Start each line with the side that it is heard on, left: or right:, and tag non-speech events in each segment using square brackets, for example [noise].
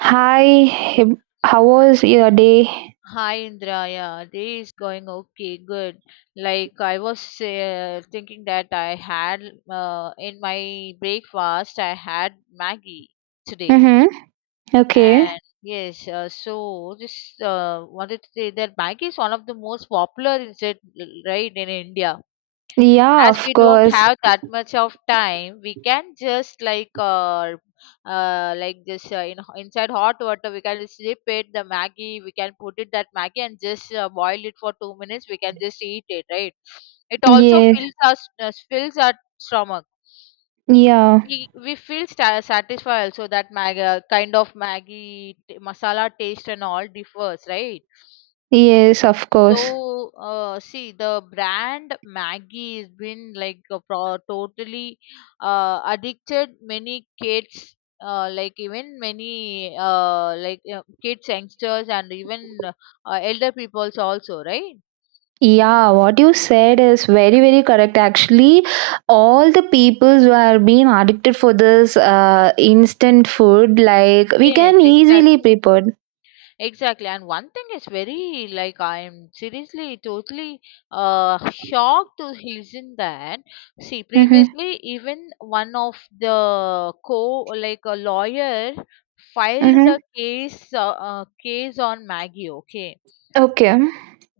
right: Hi, how was your day?
left: Hi Indra, yeah, day is going okay, good. Like I was thinking that I had in my breakfast I had Maggie today.
right: Mm-hmm. Okay.
left: And yes, so just wanted to say that Maggie is one of the most popular insect, right, in India.
right: Yeah,
left: As
right: of
left: we don't
right: course.
left: have that much of time, we can just like this, in inside hot water we can dip it, the maggie we can put it, that maggie, and just boil it for 2 minutes, we can just eat it, right? It also
right: Yes.
left: fills our fills our stomach.
right: Yeah.
left: We feel satisfied also. That kind of maggie masala taste and all differs, right?
right: Yes, of course.
left: So, see, the brand Maggie has been like a totally addicted many kids, like even many kids, youngsters, and even elder peoples also, right?
right: Yeah, what you said is very, very correct. Actually, all the peoples who are being addicted for this instant food, like we
left: Yes,
right: can easily
left: exactly.
right: prepare.
left: Exactly. And one thing is very like I am seriously totally shocked to listen that. See,
right: Mm-hmm.
left: previously even one of the co like a lawyer filed
right: Mm-hmm.
left: the case, on Maggie. Okay,
right: Okay.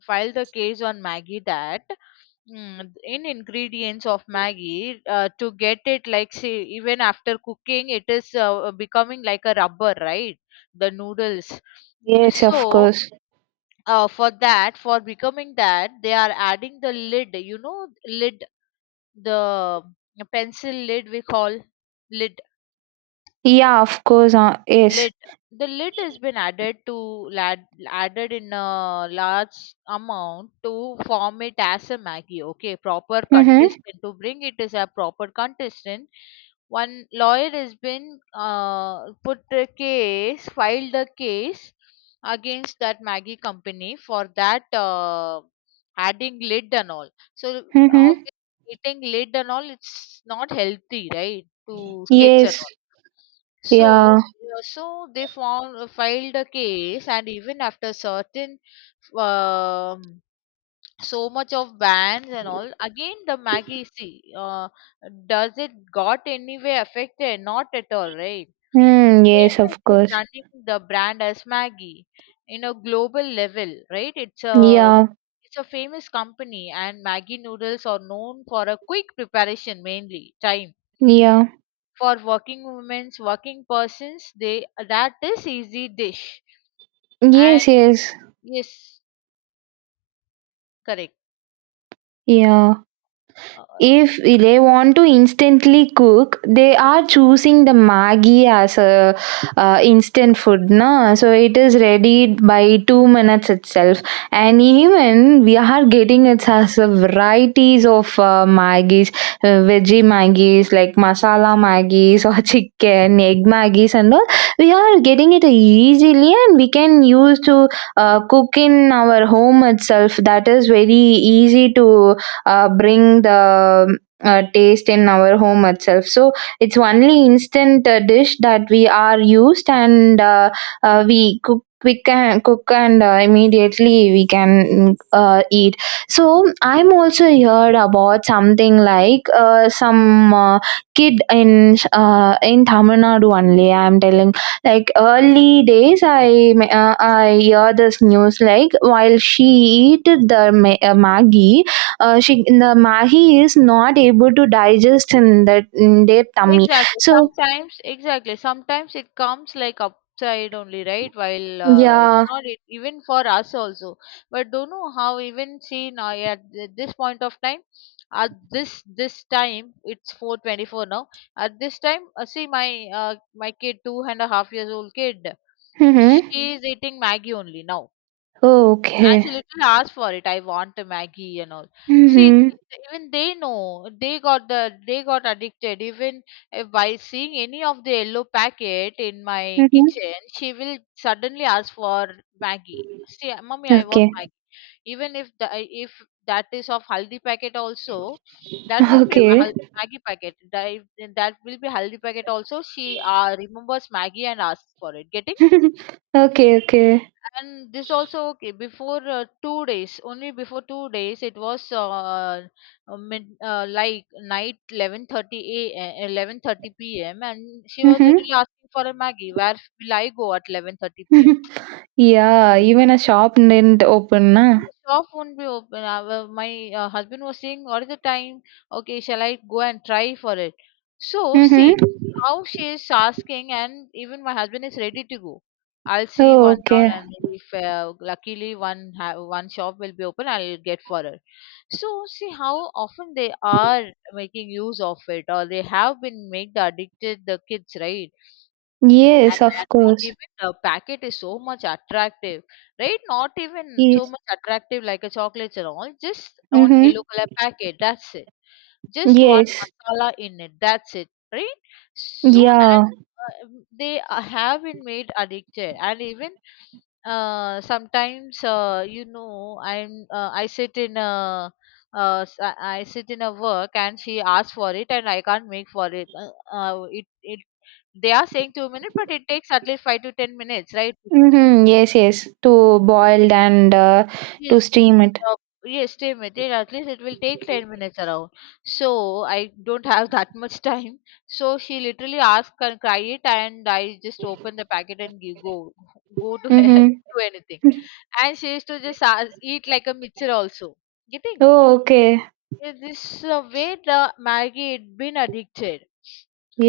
left: filed the case on Maggie that, in ingredients of Maggie, to get it like, say, even after cooking it is becoming like a rubber, right? The noodles. Mm.
right: Yes, of
left: So
right: course.
left: for that, for becoming that they are adding the lid, lid, the pencil lid we call, lid.
right: Yeah, of course. Yes.
left: Lid. The lid has been added to lad, added in a large amount to form it as a Maggie. Okay, proper
right: Mm-hmm.
left: contestant to bring it as a proper contestant. One lawyer has been put the case, filed the case against that Maggie company for that adding lid and all. So
right: Mm-hmm.
left: obviously eating lid and all, it's not healthy, right? To kids and
right: Yes.
left: all. So
right: Yeah.
left: yeah, so they found, filed a case. And even after certain um, so much of bans and all, again the Maggie, see, does it got any way affected? Not at all, right?
right: Mm,
left: Same
right: yes, of
left: as it is
right: course.
left: running the brand as Maggie in a global level, right? It's a
right: Yeah,
left: it's a famous company, and Maggie noodles are known for a quick preparation, mainly time,
right: yeah.
left: for working women's, working persons. They, that is easy dish. And
right: Yes, yes.
left: yes, correct.
right: Yeah.
left: uh,
right: If they want to instantly cook, they are choosing the maggi as a, instant food na, so it is ready by 2 minutes itself. And even we are getting it as a varieties of maggies, veggie maggies like masala maggies or [laughs] chicken egg maggies and all. We are getting it easily and we can use to cook in our home itself. That is very easy to bring the taste in our home itself. So it's only instant dish that we are used, and we cook quick and cook and immediately we can eat. So I'm also heard about something like some kid in Tamil Nadu only I'm telling. Like early days I I hear this news, like while she eat the maggi, she, the mahi is not able to digest in that, in their tummy.
left: exactly,
right: So
left: sometimes. Exactly, sometimes it comes like upside only, right? While it's
right: yeah.
left: not it, even for us also. But don't know how, even see now, at this point of time, at this time it's 4:24 now. At this time, see my, uh, kid, 2.5 years old kid,
right: Mm-hmm.
left: she is eating maggie only now. And she
right: Okay.
left: literally asked for it. I want a Maggie and all. See,
right: Mm-hmm.
left: even they know, they got addicted. Even by seeing any of the yellow packet in my
right: Mm-hmm.
left: kitchen, she will suddenly ask for Maggie. See, mommy, I want
right: Okay.
left: Maggie. Even if if that is of haldi packet also, that won't be a
right: Okay.
left: Maggie packet. That will be haldi packet also. She remembers Maggie and asks for it. Getting?
right: [laughs] okay. Okay.
left: And this also, okay, before 2 days, only before 2 days, it was like night 11:30, a 11:30 p.m. And she was
right: Mm-hmm.
left: literally asking for a maggie. Where will I go at 11:30 p.m.?
right: [laughs] yeah. Even a shop didn't open, na.
left: The shop won't be open. Well, my husband was saying, all the time? Okay, shall I go and try for it? So, see
right: Mm-hmm.
left: how she is asking, and even my husband is ready to go. I'll see
right: Oh,
left: one round,
right: okay.
left: and if luckily one shop will be open, I'll get for her. So, see how often they are making use of it, or they have been made the addicted, the kids, right?
right: Yes,
left: And
right: of
left: not
right: course.
left: even the packet is so much attractive, right? Not even so
right: Yes.
left: much attractive like a chocolate and all. Just on
right: Mm-hmm.
left: yellow color packet. That's it. Just one
right: Yes.
left: masala in it. That's it, right? So and
right: Yeah.
left: they have been made addicted, and even sometimes, I sit in a, uh, s- i I sit in a work, and she asks for it, and I can't make for it. They are saying 2 minutes, but it takes at least 5 to 10 minutes, right, to cook?
right: Mm-hmm. Yes. Yes. To boiled and to
left: Yes.
right: steam it.
left: Uh, yes, 10 minutes. At least it will take 10 minutes around. So I don't have [laughs] that much time. So she literally asked, can I it? And I just open the packet and give, go, go to [laughs] and do
right: Mm-hmm.
left: anything.
right: [laughs]
left: And she used to just ask, eat like a mixture also. Getting?
right: Oh, okay.
left: Yeah, this way the Maggie had been addicted.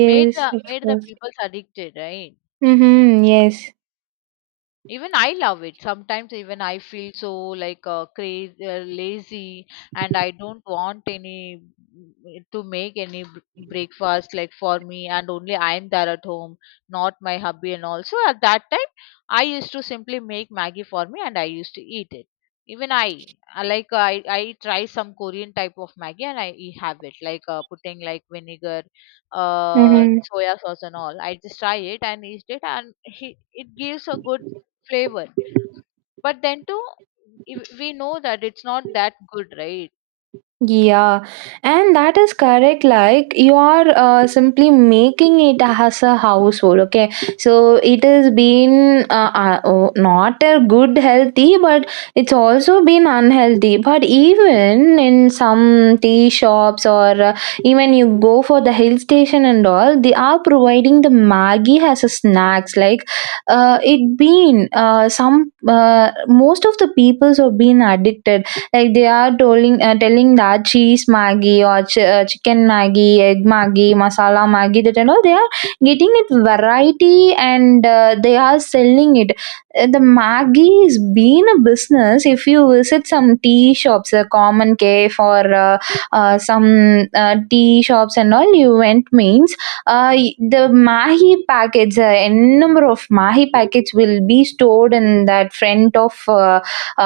left: Made the,
right: of
left: made the
right: course.
left: people addicted, right?
right: Mm-hmm, yes.
left: Even I love it. Sometimes even I feel so like, crazy, lazy, and I don't want to make any breakfast like for me. And only I'm there at home, not my hubby. And also at that time I used to simply make maggie for me, and I used to eat it. Even I, like, I try some Korean type of maggie, and I have it like, putting like vinegar, uh
right: Mm-hmm.
left: soya sauce and all, I just try it and eat it, and it gives a good flavor. But then too, if we know that it's not that good, right?
right: Yeah, and that is correct. Like you are simply making it as a household. Okay, so it has been oh, not a good healthy, but it's also been unhealthy. But even in some tea shops or even you go for the hill station and all, they are providing the Maggie as a snacks. Like it been some most of the peoples have been addicted. Like they are telling, telling that cheese maggi or chicken maggi, egg maggi, masala maggi, that and all they are getting it variety, and they are selling it. The maggi is been a business. If you visit some tea shops, a common cafe, or some tea shops and all you went means, the mahi packets, n number of mahi packets will be stored in that front of uh,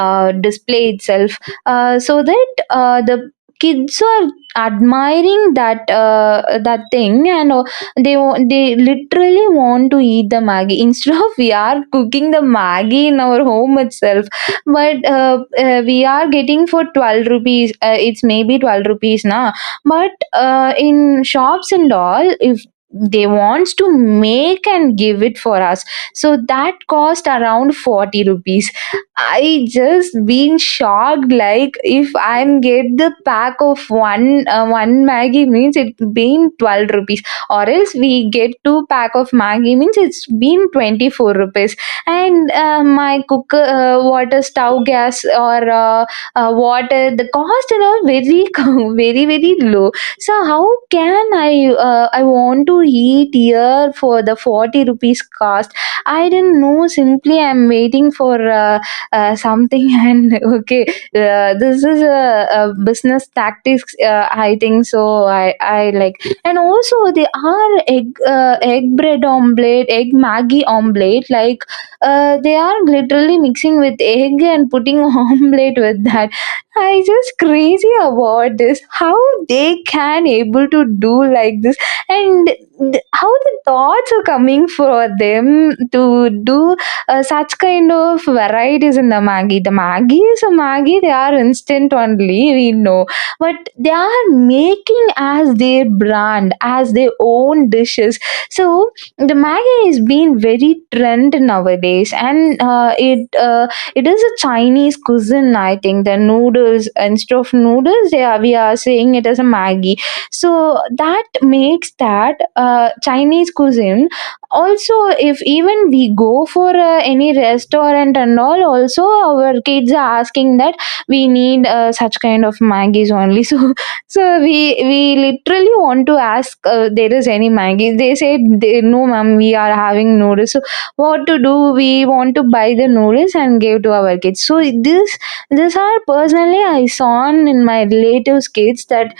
right: uh, display itself. So that the kids are admiring that, that thing, and they literally want to eat the maggi [laughs] instead of we are cooking the maggi in our home itself. But we are getting for 12 rupees, it's maybe 12 rupees now. But in shops and all, if they wants to make and give it for us, so that cost around 40 rupees. I just been shocked. Like if I'm get the pack of one one Maggie means it been 12 rupees, or else we get two pack of Maggie means it's been 24 rupees. And my cooker, water stove gas, or water, the cost and all very [laughs] very, very low. So how can I, I want to eat here for the 40 rupees cost? I didn't know. Simply, I'm waiting for. Something, and [laughs] okay, this is a business tactics, I think so. I like, and also they are egg, egg bread omelette, egg maggie omelette. Like they are literally mixing with egg and putting [laughs] omelette with that. I just crazy about this, how they can able to do like this, how the thoughts are coming for them to do such kind of varieties in the Maggi. The Maggi is a Maggi, they are instant only, we know. But they are making as their brand, as their own dishes. So the Maggi is being very trend nowadays, and it is a Chinese cuisine, I think. The noodles, instead of noodles, they are, we are saying it as a Maggi. So that makes that Chinese cuisine also. If even we go for any restaurant and all also, our kids are asking that we need such kind of maggies only. [laughs] So, so we literally want to ask, there is any maggie, they said they, no ma'am, we are having noodles. So what to do, we want to buy the noodles and give to our kids. So this, these are personally I saw in my relatives' kids, that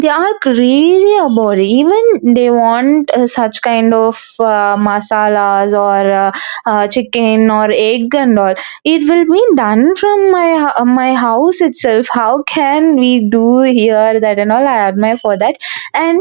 right: they are crazy about it. Even they want such kind of masalas, or chicken, or egg and all. It will be done from my my house itself. How can we do here that and all? I admire for that. And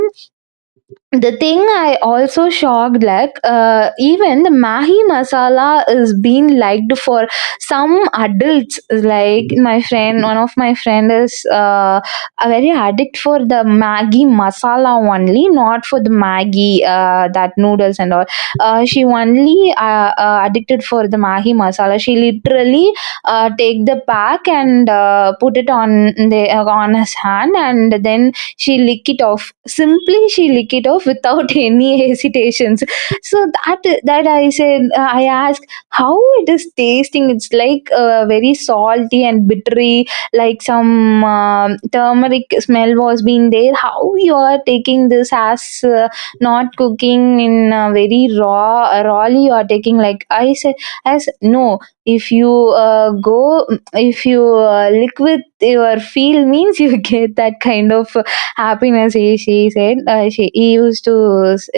right: the thing I also shocked like, even the Mahi Masala is being liked for some adults. Like my friend, one of my friend is a very addict for the Maggi Masala only, not for the Maggi, that noodles and all. She only addicted for the Mahi Masala. She literally take the pack and put it on the, on his hand, and then she lick it off. Simply she lick it off without [laughs] any hesitations. So that, that I said, I ask how it is tasting. It's like very salty and bittery, like some turmeric smell was being there. How you are taking this as not cooking in very raw, rawly you are taking? Like I said, as no, if you go, if you lick with your feel means, you [laughs] get that kind of happiness. He, she said,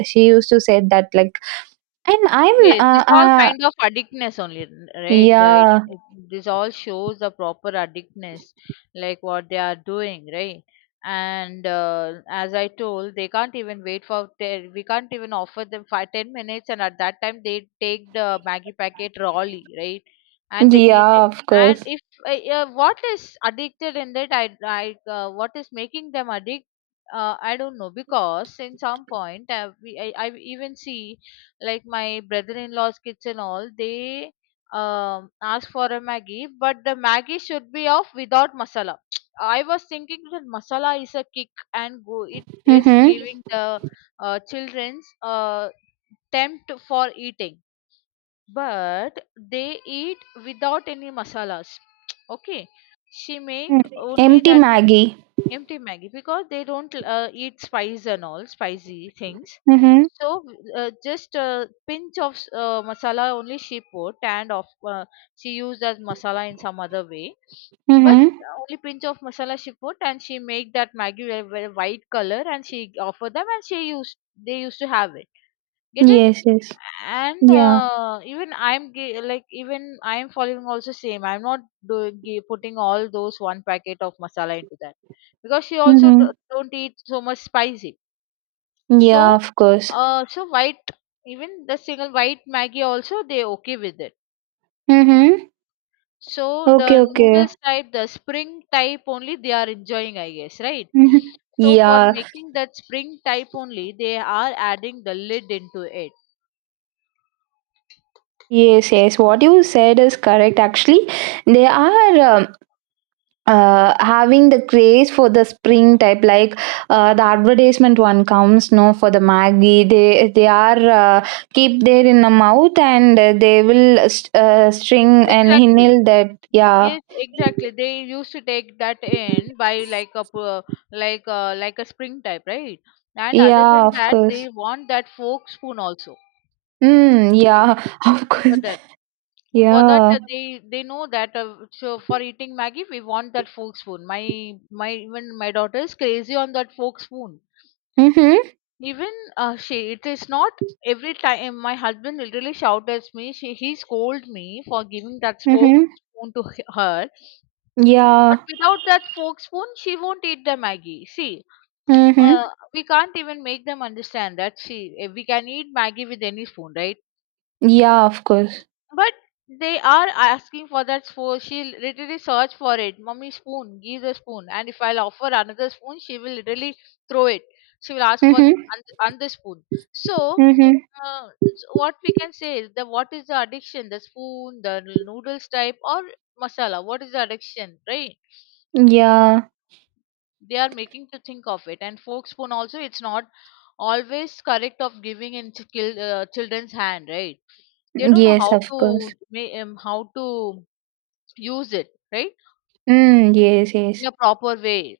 right: she used to said that, like, and I'm
left: Yes, this
right: uh,
left: all
right: uh
left: kind of addictness only, right? The, it,
right: yeah.
left: it, this all shows the proper addictness, like what they are doing, right? And as I told, they can't even wait for. We can't even offer them 5, 10 minutes, and at that time they take the Maggie packet rawly, right? And they eat
right: Yeah,
left: it.
right: of
left: And
right: course.
left: if what is addicted in that, I what is making them addict? I don't know because in some point, we, I even see like my brother-in-law's kids and all. They ask for a maggie, but the maggie should be of without masala. [tsk] I was thinking that masala is a kick and go, it is
right: Mm-hmm.
left: giving the children's tempt for eating, but they eat without any masalas. [tsk] Okay, she make
right: Mm-hmm.
left: only
right: Empty
left: that
right: maggie.
left: empty Maggie because they don't eat spice and all spicy things.
right: Mm-hmm.
left: So just a pinch of masala only she put, and of she used as masala in some other way. But
right: Mm-hmm.
left: only pinch of masala she put, and she make that Maggie a very white color, and she offer them, and she used they used to have it. Getting?
right: Yes, yes.
left: And
right: Yeah.
left: even I'm like, even I'm following also same. I'm not doing, putting all those one packet of masala into that, because she also
right: Mm-hmm.
left: don't eat so much spicy.
right: Yeah,
left: So
right: of course.
left: so white, even the single white maggie also they okay with it.
right: Mm-hmm.
left: So
right: Okay,
left: the
right: okay.
left: noodles type, the spring type only, they are enjoying, I guess, right?
right: Mm-hmm.
left: So for
right: Yeah.
left: making that spring type only, they are adding the lid into it.
right: Yes, yes, what you said is correct. Actually they are having the craze for the spring type. Like the advertisement one comes, no, for the maggie, they are keep there in the mouth, and they will string and
left: Exactly.
right: hinil that, yeah.
left: Yes, exactly. They used to take that in by, like a like a spring type, right? And other
right: Yeah,
left: than
right: of
left: that,
right: course.
left: they want that fork spoon also.
right: Mm,
left: See,
right: yeah. [laughs] Of
left: for
right: course.
left: that,
right: Yeah.
left: they know that, so for eating Maggie, we want that fork spoon. My, even my daughter is crazy on that fork spoon.
right: Mhm.
left: Even she it is not every time, my husband literally shouts at me. She He scolds me for giving that fork
right: Mhm.
left: spoon to her.
right: Yeah.
left: But without that fork spoon, she won't eat the Maggie. See, uh,
right: Mhm.
left: we can't even make them understand that. See, we can eat Maggie with any spoon, right?
right: Yeah, of course.
left: But they are asking for that spoon. She'll literally search for it. Mommy, spoon, give the spoon. And if I'll offer another spoon, she will literally throw it. She will ask for
right: Mhm.
left: another spoon. So,
right: Mhm.
left: uh, what we can say is, the what is the addiction? The spoon, the noodles type, or masala? What is the addiction, right?
right: Yeah.
left: They are making to think of it. And fork spoon also, it's not always correct of giving in children's hand, right? They don't know
right: Yes,
left: how
right: of course.
left: to, ma- um, how to use it, right,
right: Mm, yes, yes.
left: in a proper way.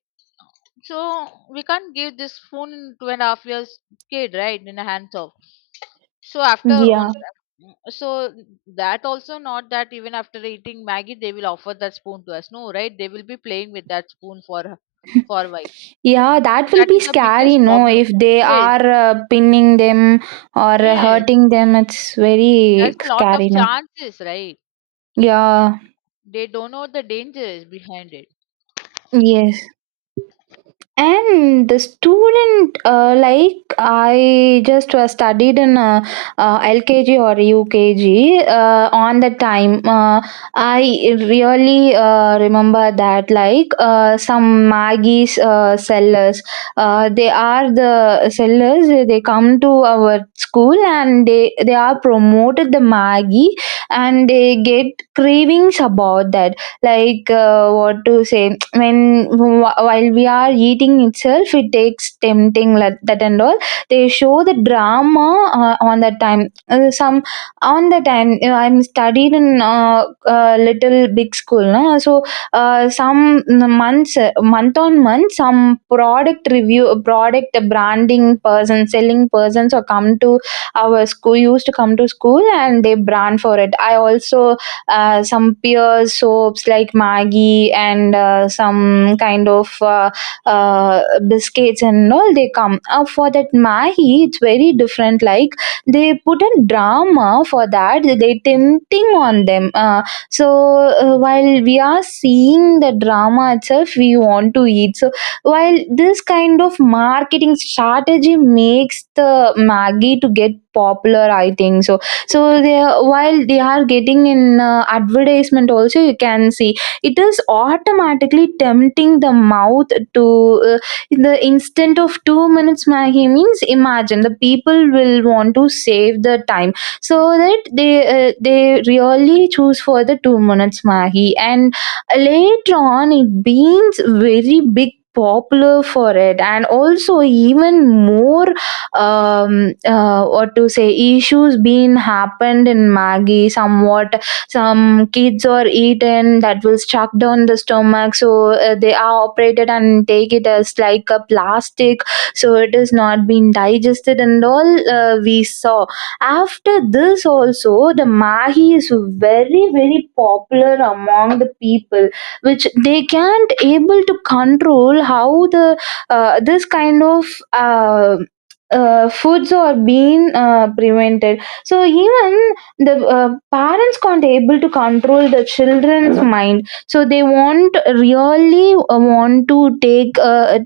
left: So we can't give this spoon in 2.5 years kid, right, in the hands of. So after
right: Yeah.
left: on, so that also not that. Even after eating maggie, they will offer that spoon to us? No, right? They will be playing with that spoon for a while.
right: Yeah, that
left: So
right: will
left: that
right: be
left: is the
right: scary,
left: biggest
right: no?
left: problem.
right: If they
left: Yes.
right: are pinning them, or
left: Yes,
right: hurting them, it's
left: there's
right: very
left: a lot of
right: scary, no?
left: chances, right?
right: Yeah,
left: They don't know the dangers behind it.
right: yes. And the student, like I just studied in LKG or UKG, on the time, I really remember that, like some maggie's sellers, they are the sellers, they come to our school, and they are promoted the maggie, and they get cravings about that. Like what to say, when while we are eating itself, it takes tempting like that and all. They show the drama. On that time, some on the time you know, I'm studied in little big school no? So some months, month on month, some product review, product branding person, selling persons, or come to our school, used to come to school, and they brand for it. I also some pure soaps like Maggi, and some kind of uh, biscuits and all they come. For that Maggi, it's very different. Like they put a drama for that. They tempting on them. So while we are seeing the drama itself, we want to eat. So while this kind of marketing strategy makes the Maggi to get popular, I think so. While they are getting in advertisement, also you can see it is automatically tempting the mouth to uh, in the instant of 2 minutes maggie. Means imagine the people will want to save the time so that they really choose for the 2 minutes maggie, and later on it becomes very big popular for it. And also, even more, what to say issues being happened in maggie somewhat. Some kids are eaten that will stuck down the stomach, so they are operated and take it as like a plastic, so it is not being digested and all. We saw, after this also, the mahi is very very popular among the people, which they can't able to control how the this kind of uh, foods are being prevented. So even the parents can't able to control the children's mind, so they won't really want to take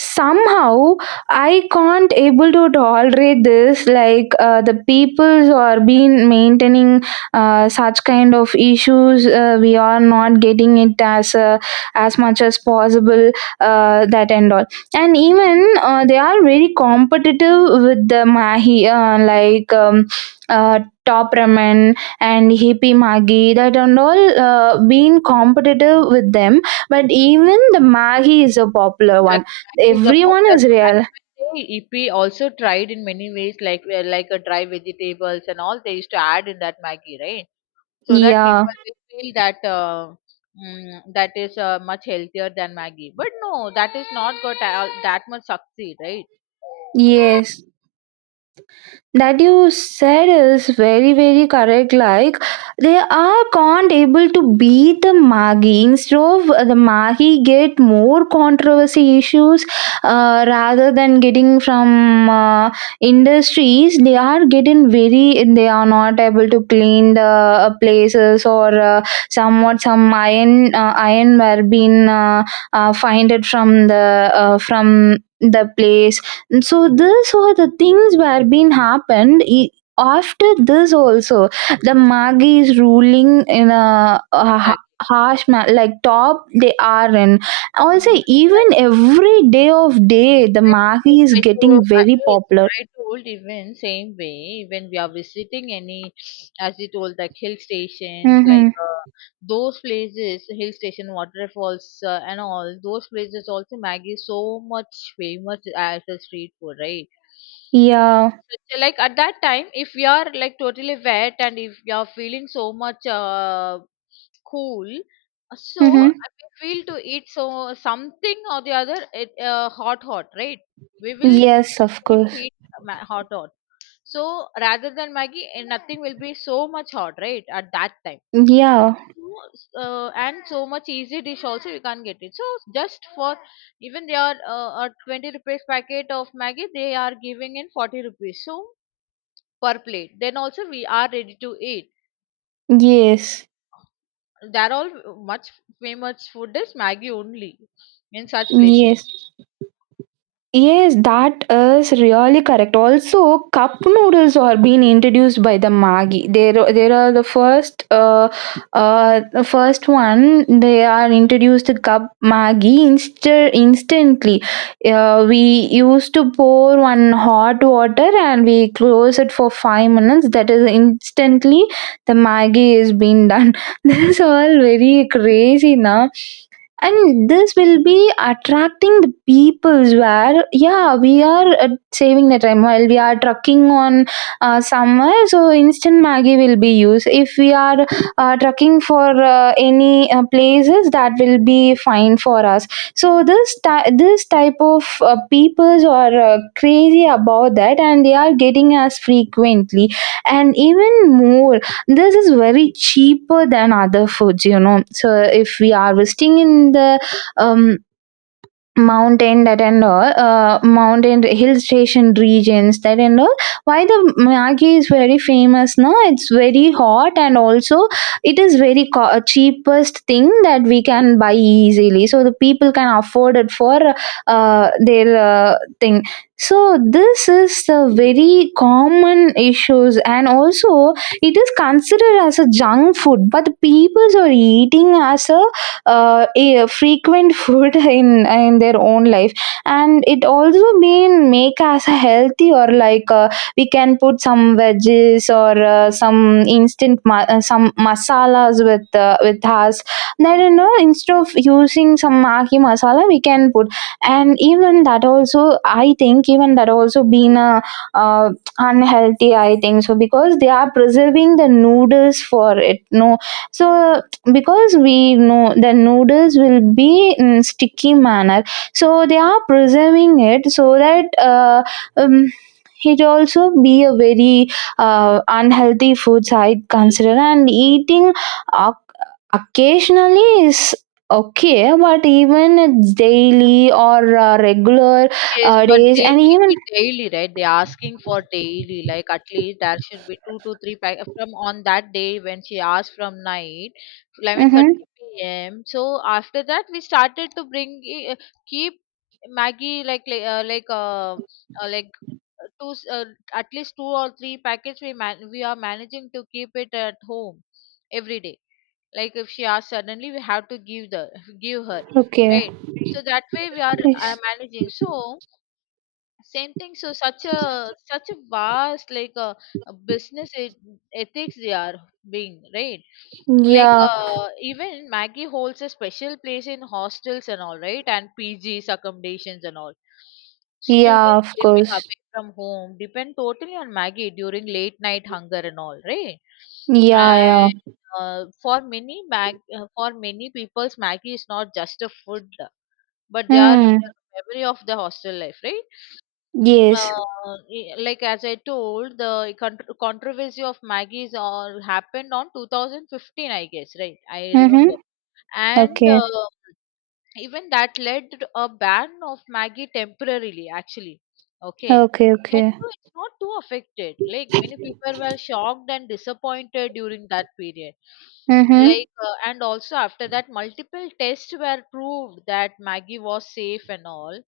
right: somehow. I can't able to tolerate this, like the people who are been maintaining such kind of issues, we are not getting it as much as possible, that and all. And even they are very competitive with the mahi, like uh, top ramen and hippie magi, that and all, being competitive with them. But even the mahi is a popular one,
left: Exactly. Maggi is the
right: everyone
left: popular
right: is
left: one. And
right: real.
left: even they, Ippi also tried in many ways, like a dry vegetables and all they used to add in that Maggi, right? So that
right: Yeah,
left: people will feel that that is much healthier than Maggi. But no, that is not got that much succeed, right?
right: yes, that you said is very very correct, like they are can't able to beat the magi. Instead of the magi get more controversy issues, rather than getting from industries. They are getting very, they are not able to clean the places, or somewhat some iron were been finded from the place. And so this were the things were been happened. After this also, the magi is ruling in a,
left: [laughs]
right: a
left: Exactly.
right: ha- harsh, like top they are in. Also,
left: Exactly.
right: even every day of day, the magi
left: Well,
right: is
left: I
right: getting
left: so I
right: very
left: yes,
right: popular.
left: I told even same way when we are visiting any, as you told, like hill stations,
right: Mm-hmm.
left: those places, hill station, waterfalls, and all those places. Also, Maggie is so much famous as a street food, right?
right: Yeah.
left: So, like at that time, if we are like totally wet and if you are feeling so much cool, so I
right: Mm-hmm.
left: we feel to eat so something or the other, it, hot, hot, right? we will
right: Yes, of
left: we need to
right: course.
left: eat hot, hot. So rather than Maggie, nothing will be so much hot, right? At that time.
right: Yeah.
left: So, and so much easy dish also you can't get it. So just for Even they are a 20 rupees packet of Maggie, they are giving in 40 rupees. So per plate. Then also we are ready to eat.
right: Yes.
left: They're all much famous food is Maggie only in such places.
right: Yes. Yes, that is really correct. Also, cup noodles are being introduced by the Maggi. There are the first one. They are introduced the cup Maggi instantly. We used to pour one hot water and we close it for 5 minutes. That is instantly the Maggi is being done. [laughs] This is all very crazy now, and this will be attracting the peoples where, yeah, we are saving the time while we are trucking on somewhere. So instant maggie will be used if we are trucking for any places, that will be fine for us. So this type of peoples are crazy about that, and they are getting us frequently. And even more, this is very cheaper than other foods, you know. So if we are visiting in the um, mountain, that and all, mountain hill station regions, that and all. Why the Maggi is very famous now? It's very hot, and also it is very cheapest thing that we can buy easily. So the people can afford it for their thing. So this is the very common issues, and also it is considered as a junk food, but the peoples are eating as a frequent food [laughs] in their own life. And it also mean make us healthy, or like we can put some veggies, or some instant some masalas with us. Then, you know, instead of using some maki masala, we can put. And even that also I think, even that also been a uh, unhealthy, I think so, because they are preserving the noodles for it, no. So because we know the noodles will be in sticky manner, so they are preserving it so that um, it also be a very unhealthy food, I consider. And eating oc occasionally is okay, but even it's daily or regular
left: Yes, but
right: days.
left: they
right: And
left: need
right: even,
left: it daily, right? They're asking for daily, like at least there should be two to three pack from on that day when she asked from night,
right: hmm,
left: 11:30 p.m. So after that, we started to keep Maggie like uh, two s- uh, at least two or three packets we are managing to keep it at home every day. Like if she asks suddenly, we have to give her
right: okay.
left: right. So that way we are
right: Yes.
left: managing. So same thing, so such a vast like a business ethics they are being right, like
right: Yeah.
left: even Maggie holds a special place in hostels and all, right, and PGs accommodations and all.
right: Yeah,
left: Students
right: of
left: living
right: course.
left: away from home depend totally on Maggie during late night hunger and all, right.
right: Yeah.
left: And
right: Yeah.
left: for many people's, Maggie is not just a food, but they are
right: Mm.
left: memory of the hostel life, right.
right: Yes.
left: Like as I told, the controversy of Maggie's all happened on 2015, I guess, right? I remember.
right: Mhm.
left: And
right: Okay.
left: even that led to a ban of Maggie temporarily, actually. Okay.
right: Okay,
left: And
right: okay.
left: so it's not too affected, like many people were shocked and disappointed during that period,
right: Mhm.
left: like and also after that multiple tests were proved that Maggie was safe and all.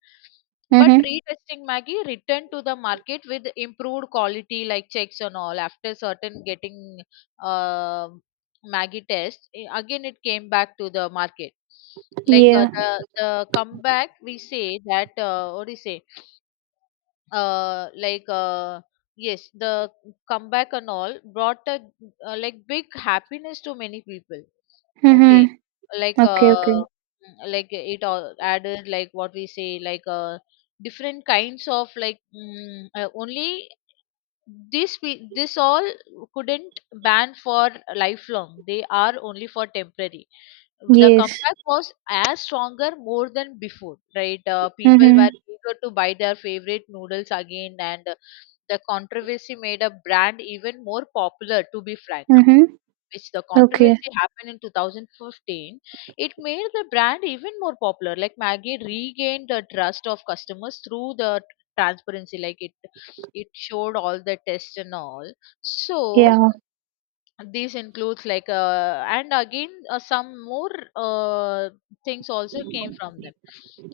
left: But
right: Mhm.
left: retesting, Maggie returned to the market with improved quality like checks and all. After certain getting, uh, Maggie test, again it came back to the market. Like
right: Yeah.
left: the comeback, we say that, what do you say, uh like uh yes, the comeback and all brought a like big happiness to many people. Okay.
right: Mhm.
left: like
right: Okay, okay.
left: uh mm, like it all added, like what we say, different kinds of like, only this all couldn't ban for lifelong, they are only for temporary. The
right: Yes.
left: comeback was as stronger more than before, right. People
right: Mhm.
left: were eager to buy their favorite noodles again, and the controversy made a brand even more popular, to be frank.
right: Mhm.
left: Which the
right: Okay.
left: controversy happened in 2015, it made the brand even more popular. Like Maggie regained the trust of customers through the transparency, like it showed all the tests and all. So
right: Yeah.
left: these includes, and again, some more things also came from them.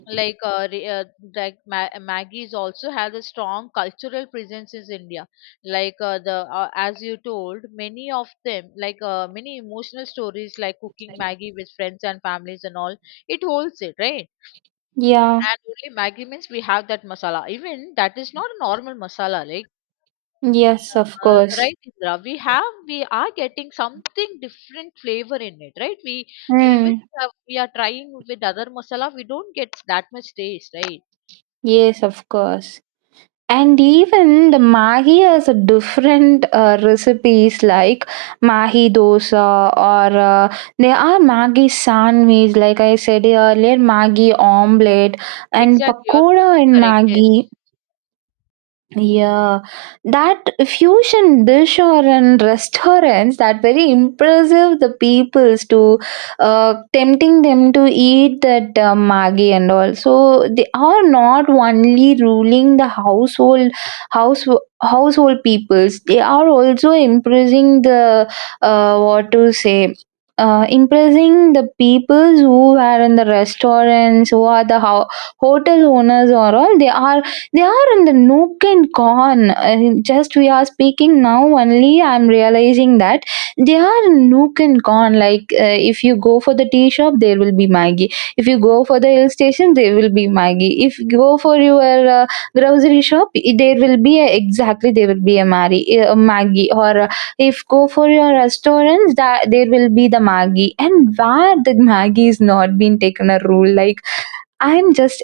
left: like uh, re- uh, Maggie's also has a strong cultural presence in India, the as you told, many of them, many emotional stories, like cooking Maggie with friends and families and all, it holds it, right.
right: Yeah.
left: And only Maggie means we have that masala, even that is not a normal masala,
right: Yes, of course.
left: right, Indra. We are getting something different flavor in it, right? We even
right: Mm.
left: we are trying with other masala, we don't get that much taste, right?
right: Yes, of course. And even the mahi has a different recipes, like mahi dosa, or there are mahi sandwich, like I said earlier, mahi omelette and
left: Exactly, you are
right: pakoda
left: totally
right: in
left: correct. Yes,
right: mahi. Yeah, that fusion dish or in restaurants, that very impressive the peoples to tempting them to eat that maggi and all. So they are not only ruling the house household peoples. They are also impressing the what to say. Impressing the peoples who are in the restaurants, who are the hotel owners or all. They are, they are in the nook and con. Just we are speaking now only. I'm realizing that they are in nook and con. Like, if you go for the tea shop, there will be Maggie. If you go for the hill station, there will be Maggie. If you go for your grocery shop, there will be a a Maggie. Or if go for your restaurants, that there will be the Maggie. And where the Maggie is not being taken a rule, like. I'm just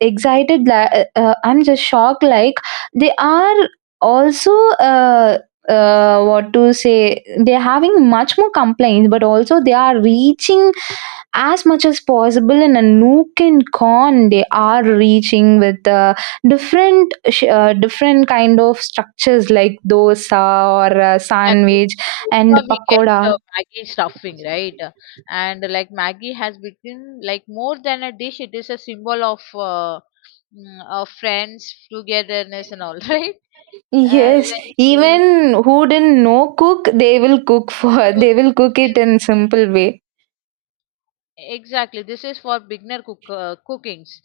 right: I'm just shocked, like they are also uh, what to say they're having much more complaints, but also they are reaching as much as possible. In a nook and con, they are reaching with different kind of structures, like dosa, or
left: exactly. Even
right: sandwich
left: in
right: and
left: dosa, we get
right: pakoda.
left: Maggi stuffing, right? And like Maggi has become like more than a dish; it is a symbol of of friends, togetherness, and all, [laughs] right? Uh,
right: Yes,
left: like, eh,
right: even who didn't know cook, they will cook for [laughs]
left: so-
right: they will cook it
left: yes,
right: in simple way.
left: exactly. This is for beginner cookings,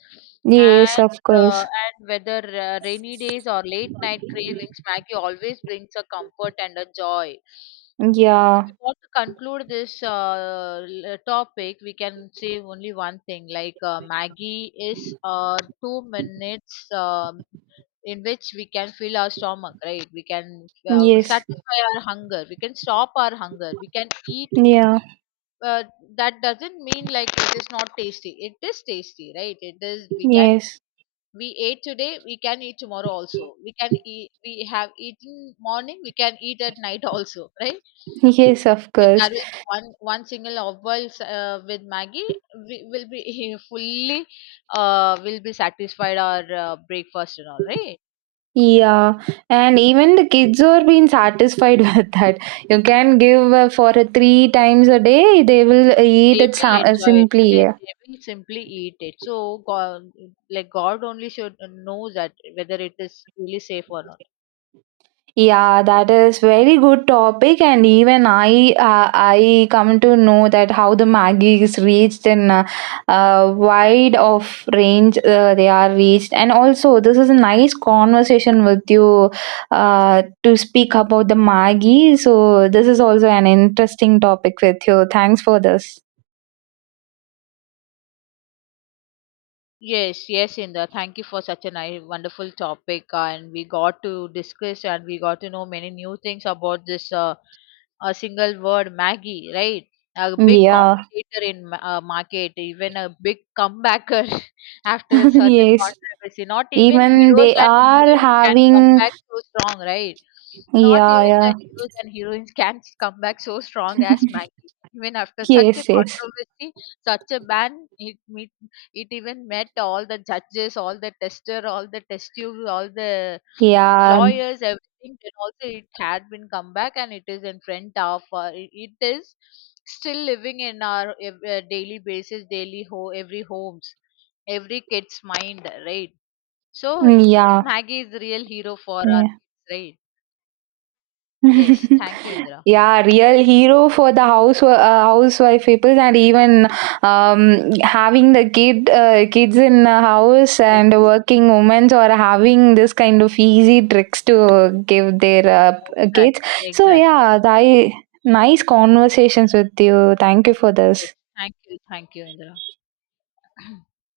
left: and
right: Yes, of
left: uh,
right: course.
left: and whether rainy days or late night cravings, Maggie always brings a comfort and a joy. If
right: Yeah,
left: we want to conclude this topic, we can say only one thing: like Maggie is 2 minutes. In which we can fill our stomach, right. We can
right: yes,
left: satisfy our hunger, we can stop our hunger, we can eat.
right: yeah,
left: uh, that doesn't mean like it is not tasty, it is tasty, right. It is, we can,
right: yes,
left: we ate today, we can eat tomorrow also, we can eat, we have eaten morning, we can eat at night also, right.
right: yes, of
left: If
right: course.
left: there will be one single off boil with Maggie, we will be [laughs] fully will be satisfied our breakfast and all, right.
right: Yeah, and even the kids are being satisfied [laughs] with that. You can give for a 3 times a day, they will eat
left: They
right: it
left: will enjoy it,
right: simply.
left: yes,
right: Yeah.
left: they will simply eat it. So god, like god only should know that whether it is really safe or not.
right: Yeah, that is very good topic, and even I come to know that how the Maggie is reached in a wide of range, they are reached. And also, this is a nice conversation with you to speak about the Maggie. So this is also an interesting topic with you. Thanks for this.
left: Yes, yes, Inda. Thank you for such a nice, wonderful topic, and we got to discuss and we got to know many new things about this a single word, Maggie, right? A big
right: Yeah,
left: competitor in market, even a big comebacker [laughs] after a
right: [laughs]
left: certain
right: yes.
left: controversy. Not even
right: Even
left: heroes
right: they
left: and
right: are
left: heroines can come
right: having,
left: back so strong, right? Not
right: yeah,
left: even
right: yeah,
left: the heroes and heroines can come back so strong as Maggie. Even after such a
right: yes, yes,
left: controversy, such a ban, it even met all the judges, all the tester, all the test tubes, all the
right: yeah,
left: lawyers, everything. Then also it had been come back and it is in front of, it is still living in our daily basis, daily ho every homes, every kid's mind, right? So [laughs]
right: yeah,
left: Maggie is the real hero for our
right: yeah.
left: kids, right? Yes,
right: [laughs]
left: thank you, Indra.
right: Yeah, real hero for the housewife people. And even having the kids in a house
left: Yes,
right: and
left: yes,
right: working women, or having this kind of easy tricks to give their kids.
left: exactly,
right: So
left: exactly.
right: yeah, I nice conversations with you. Thank you for
left: Yes,
right: this.
left: thank you, Indra.